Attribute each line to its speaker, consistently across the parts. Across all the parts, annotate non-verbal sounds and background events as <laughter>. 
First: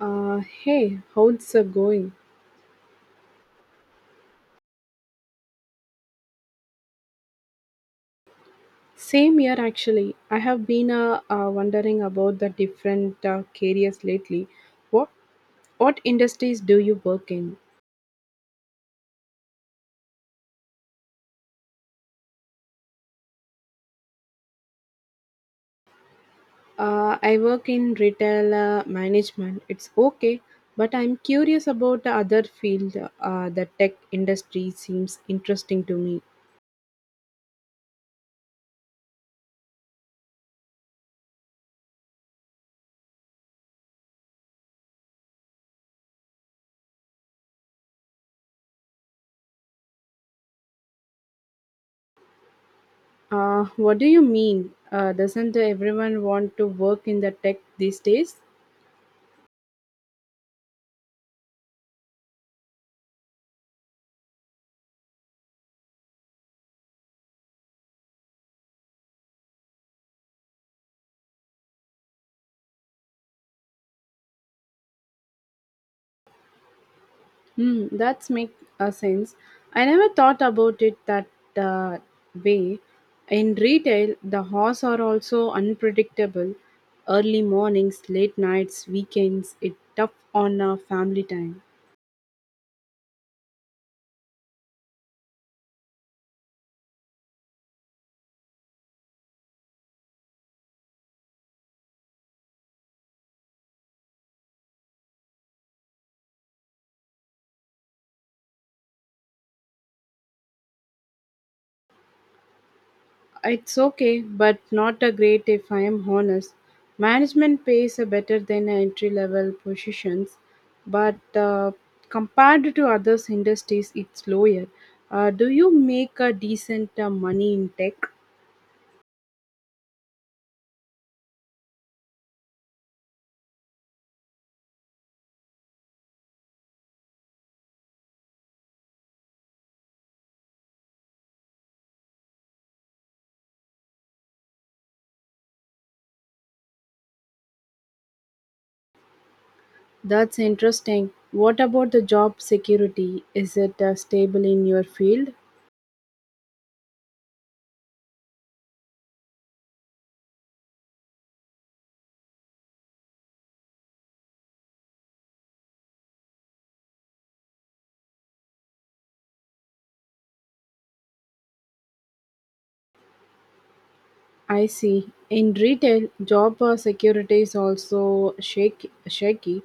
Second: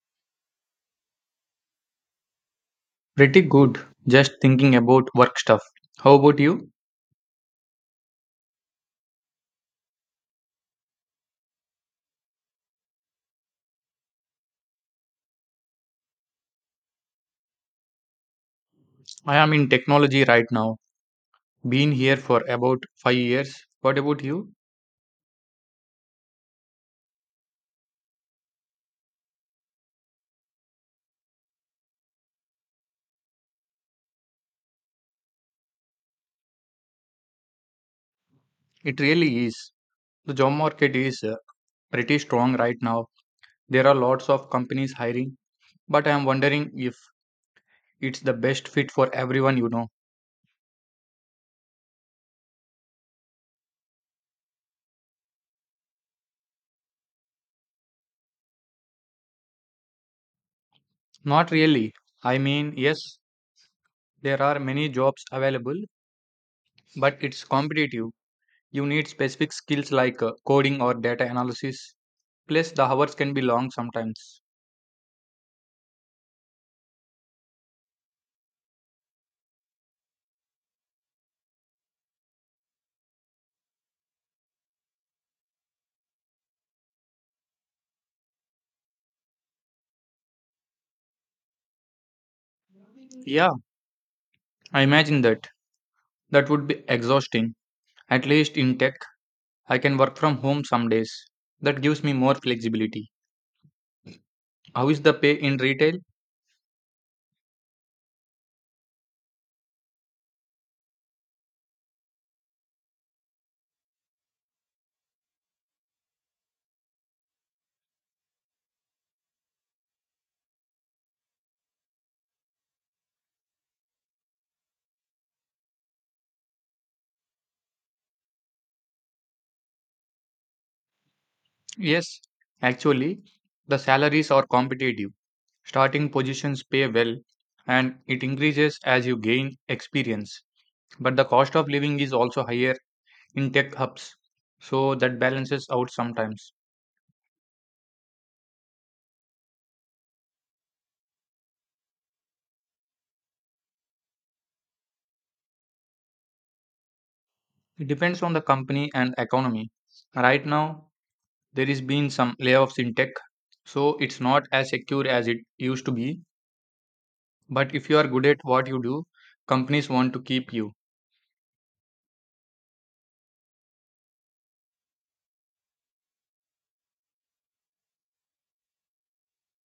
Speaker 1: Hey, how's it going?
Speaker 2: Pretty good. Just thinking about work stuff. How about you?
Speaker 1: Same year actually. I have been wondering about the different careers lately. What what industries do you work in?
Speaker 2: I am in technology right now. Been here for about 5 years. What about you?
Speaker 1: I work in retail management. It's okay, but I'm curious about the other field. The tech industry seems interesting to me.
Speaker 2: It really is. The job market is pretty strong right now. There are lots of companies hiring, but I am wondering if it's the best fit for everyone.
Speaker 1: What do you mean? Doesn't everyone want to work in the tech these days?
Speaker 2: Not really. I mean, yes, there are many jobs available, but it's competitive. You need specific skills like coding or data analysis. Plus, the hours can be long sometimes.
Speaker 1: Hmm, that's make a sense. I never thought about it that uh, way. In retail, the hours are also unpredictable. Early mornings, late nights, weekends. It tough on a family time.
Speaker 2: Yeah, I imagine that. That would be exhausting. At least in tech, I can work from home some days. That gives me more flexibility. How is the pay in retail?
Speaker 1: It's okay, but not a great if I am honest. Management pays are better than entry level positions, but compared to other industries, it's lower. Do you make a decent money in tech?
Speaker 2: Yes, actually, the salaries are competitive. Starting positions pay well and it increases as you gain experience. But the cost of living is also higher in tech hubs. So that balances out sometimes.
Speaker 1: That's interesting. What about the job security? Is it stable in your field?
Speaker 2: It depends on the company and economy. Right now, there has been some layoffs in tech, so it's not as secure as it used to be, but if you are good at what you do, companies want to keep you.
Speaker 1: I see. In retail, job security is also shaky.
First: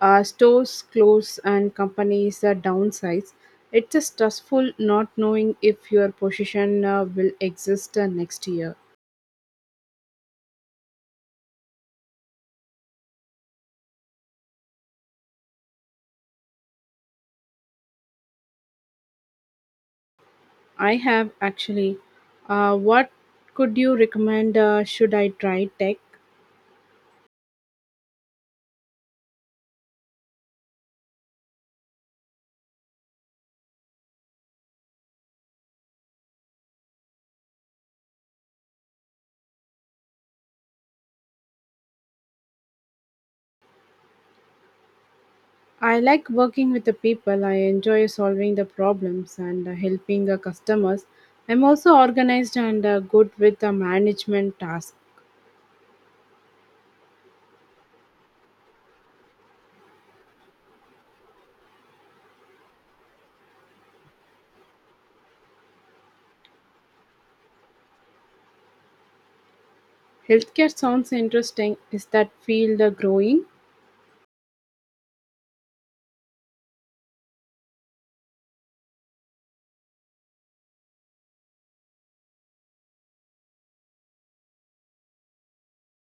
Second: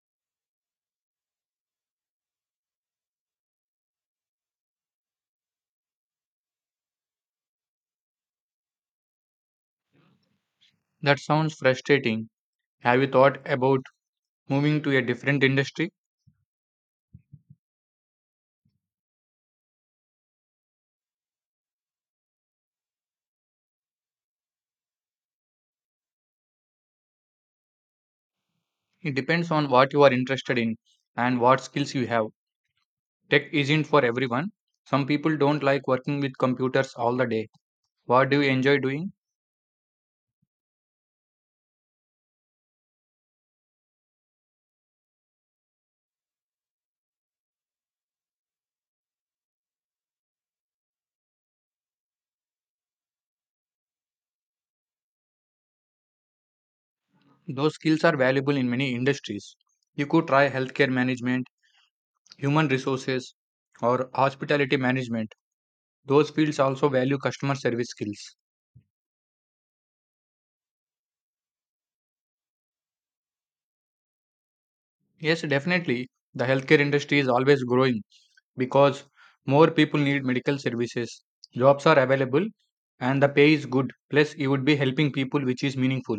Speaker 1: Stores close and companies downsize. It's stressful not knowing if your position will exist next year.
Speaker 2: That sounds frustrating. Have you thought about moving to a different industry?
Speaker 1: I have actually. What could you recommend? Should I try tech?
Speaker 2: It depends on what you are interested in and what skills you have. Tech isn't for everyone. Some people don't like working with computers all the day. What do you enjoy doing?
Speaker 1: I like working with the people. I enjoy solving the problems and helping the customers. I'm also organized and good with the management task.
Speaker 2: Those skills are valuable in many industries. You could try healthcare management, human resources, or hospitality management. Those fields also value customer service skills.
Speaker 1: Healthcare sounds interesting. Is that field growing?
Speaker 2: Yes, definitely. The healthcare industry is always growing because more people need medical services. Jobs are available and the pay is good. Plus, you would be helping people, which is meaningful.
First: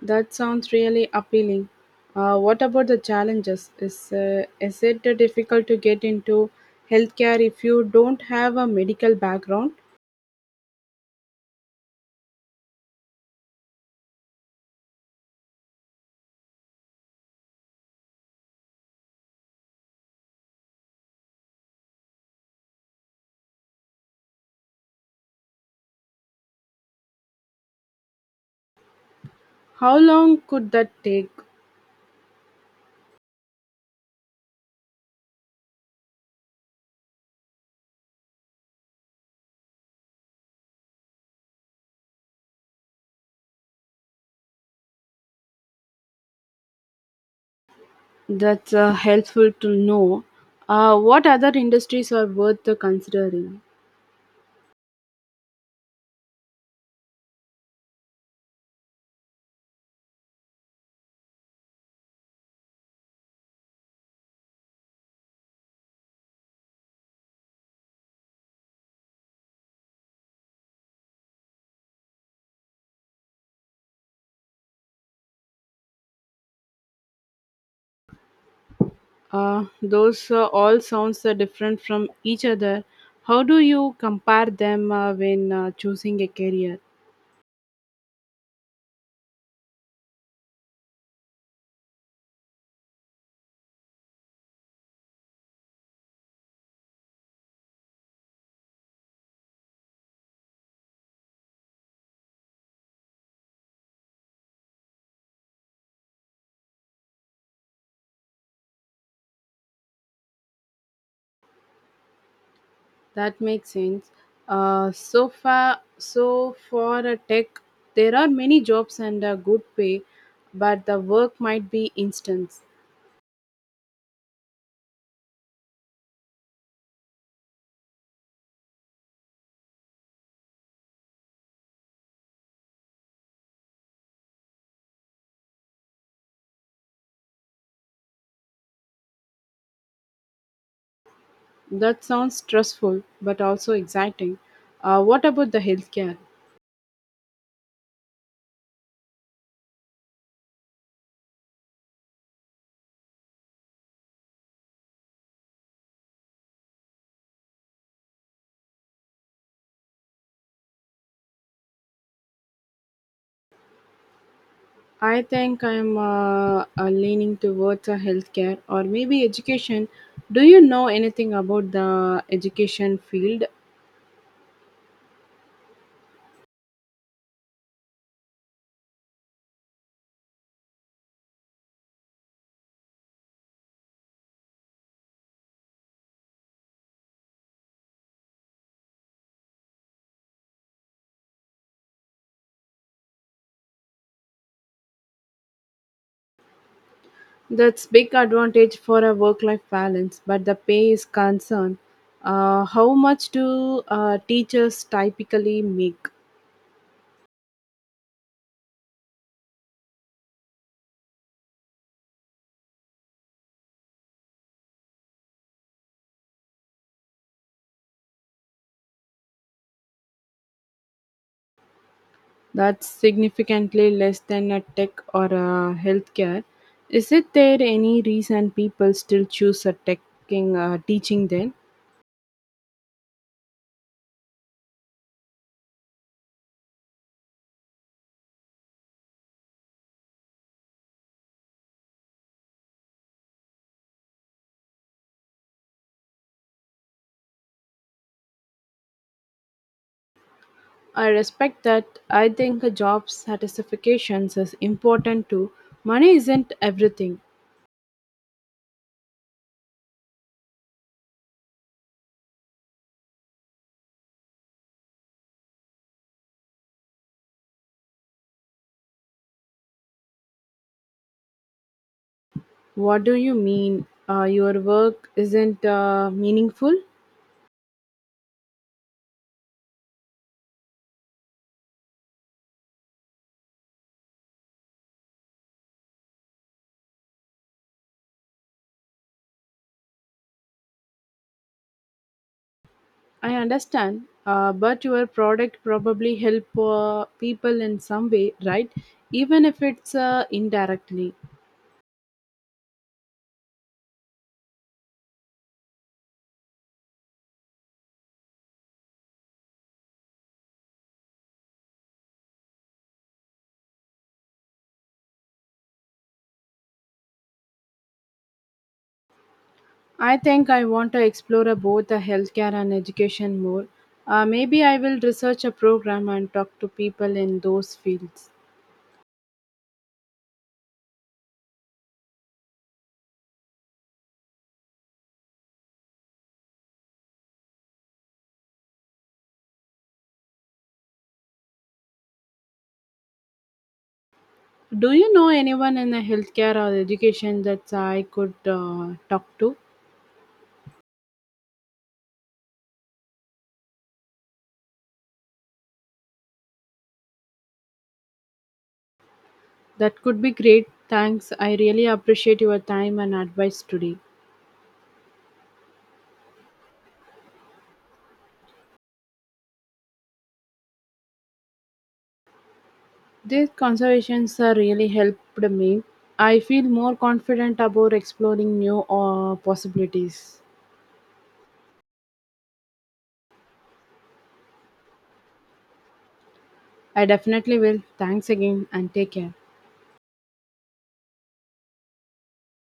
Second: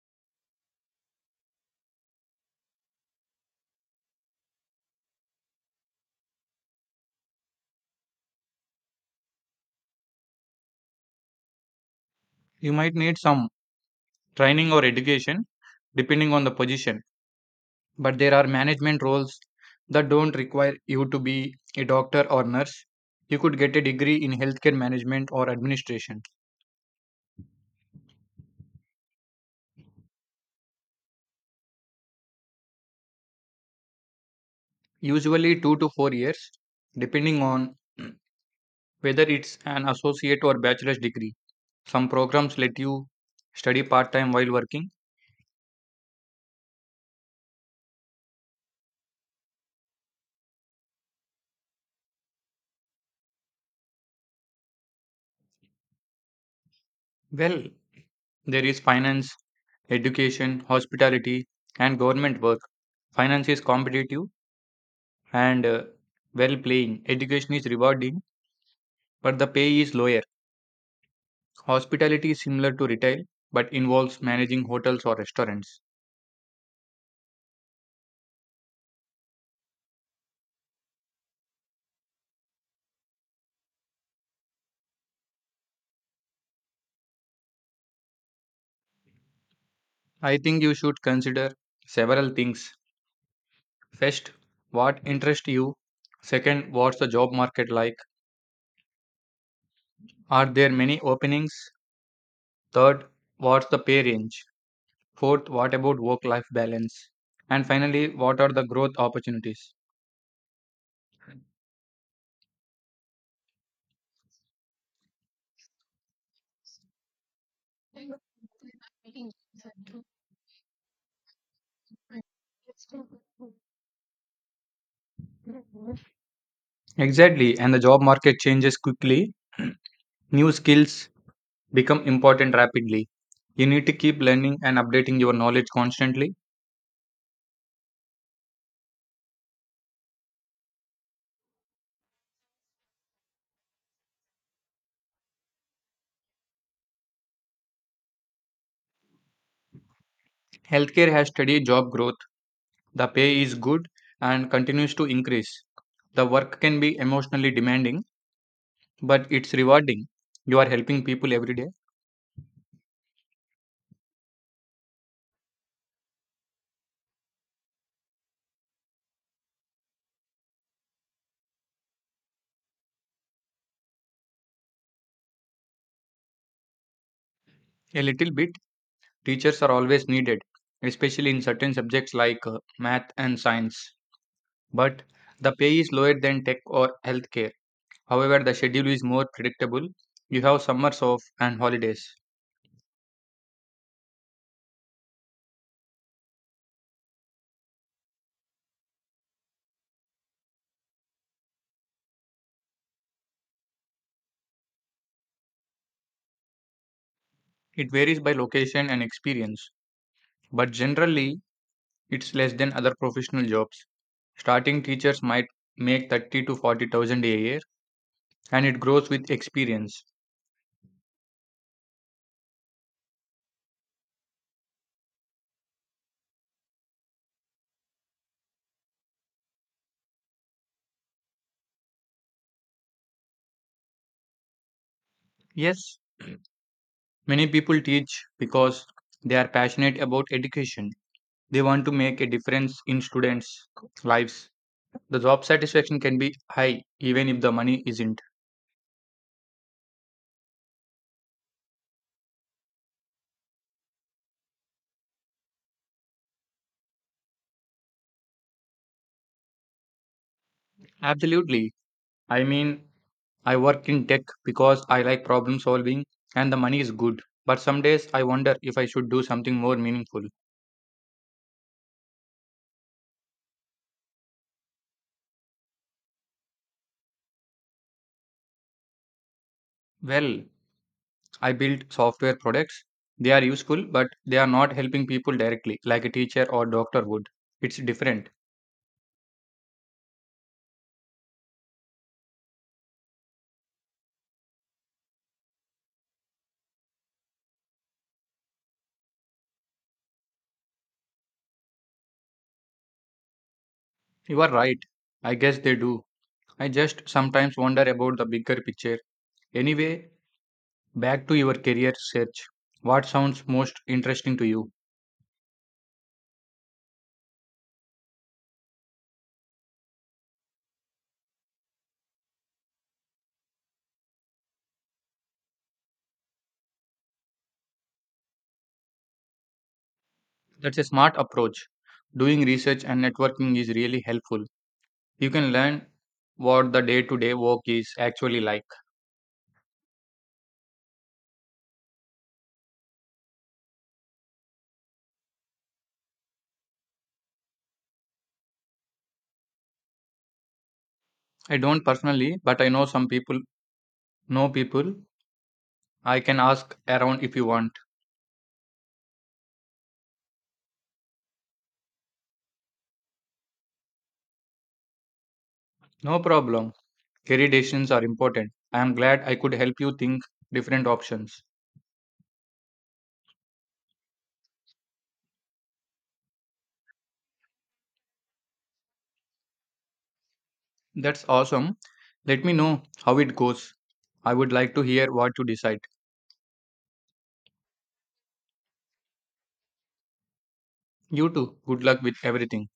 Speaker 1: That sounds really appealing. What about the challenges? Is it difficult to get into healthcare if you don't have a medical background?
Speaker 2: You might need some training or education depending on the position, but there are management roles that don't require you to be a doctor or nurse. You could get a degree in healthcare management or administration,
Speaker 1: How long could that take?
Speaker 2: usually 2 to 4 years, depending on <clears throat> whether it's an associate or bachelor's degree. Some programs let you study part time while working.
Speaker 1: That's helpful to know. What other industries are worth considering?
Speaker 2: Well, there is finance, education, hospitality, and government work. Finance is competitive and well paying. Education is rewarding, but the pay is lower. Hospitality is similar to retail but involves managing hotels or restaurants.
Speaker 1: Those all sounds are different from each other. How do you compare them when choosing a career?
Speaker 2: I think you should consider several things. First, what interests you? Second, what's the job market like? Are there many openings? Third, what's the pay range? Fourth, what about work life balance? And finally, what are the growth opportunities?
Speaker 1: That makes sense. So far, so for a tech, there are many jobs and a good pay, but the work might be instant.
Speaker 2: Exactly, and the job market changes quickly. <clears throat> New skills become important rapidly. You need to keep learning and updating your knowledge constantly.
Speaker 1: That sounds stressful, but also exciting. What about the healthcare?
Speaker 2: Healthcare has steady job growth. The pay is good and continues to increase. The work can be emotionally demanding, but it's rewarding. You are helping people every day.
Speaker 1: I think I'm leaning towards healthcare or maybe education. Do you know anything about the education field?
Speaker 2: A little bit. Teachers are always needed, especially in certain subjects like math and science, but the pay is lower than tech or healthcare. However, the schedule is more predictable. You have summers off and holidays.
Speaker 1: That's big advantage for a work-life balance, but the pay is concern. How much do teachers typically make?
Speaker 2: It varies by location and experience, but generally, it's less than other professional jobs. Starting teachers might make 30 to 40,000 a year, and it grows with experience.
Speaker 1: That's significantly less than a tech or a healthcare. Is it there any reason people still choose a tech teaching then?
Speaker 2: Yes, many people teach because they are passionate about education. They want to make a difference in students' lives. The job satisfaction can be high even if the money isn't.
Speaker 1: I respect that. I think a job satisfaction is important too. Money isn't everything.
Speaker 2: Absolutely. I mean, I work in tech because I like problem solving and the money is good. But some days I wonder if I should do something more meaningful.
Speaker 1: What do you mean? Your work isn't meaningful?
Speaker 2: Well, I build software products. They are useful, but they are not helping people directly, like a teacher or doctor would. It's different.
Speaker 1: I understand, but your product probably help people in some way, right? Even if it's indirectly.
Speaker 2: You are right. I guess they do. I just sometimes wonder about the bigger picture. Anyway, back to your career search. What sounds most interesting to you?
Speaker 1: I think I want to explore both healthcare and education more. Maybe I will research a program and talk to people in those fields.
Speaker 2: That's a smart approach. Doing research and networking is really helpful. You can learn what the day to day work is actually like.
Speaker 1: Do you know anyone in the healthcare or education that I could talk to?
Speaker 2: I don't personally, but I know some people, know people. I can ask around if you want.
Speaker 1: That could be great. Thanks. I really appreciate your time and advice today.
Speaker 2: No problem. Career decisions are important. I am glad I could help you think different options.
Speaker 1: These conversations really helped me. I feel more confident about exploring new possibilities.
Speaker 2: That's awesome. Let me know how it goes. I would like to hear what you decide.
Speaker 1: I definitely will. Thanks again and take care.
Speaker 2: You too. Good luck with everything.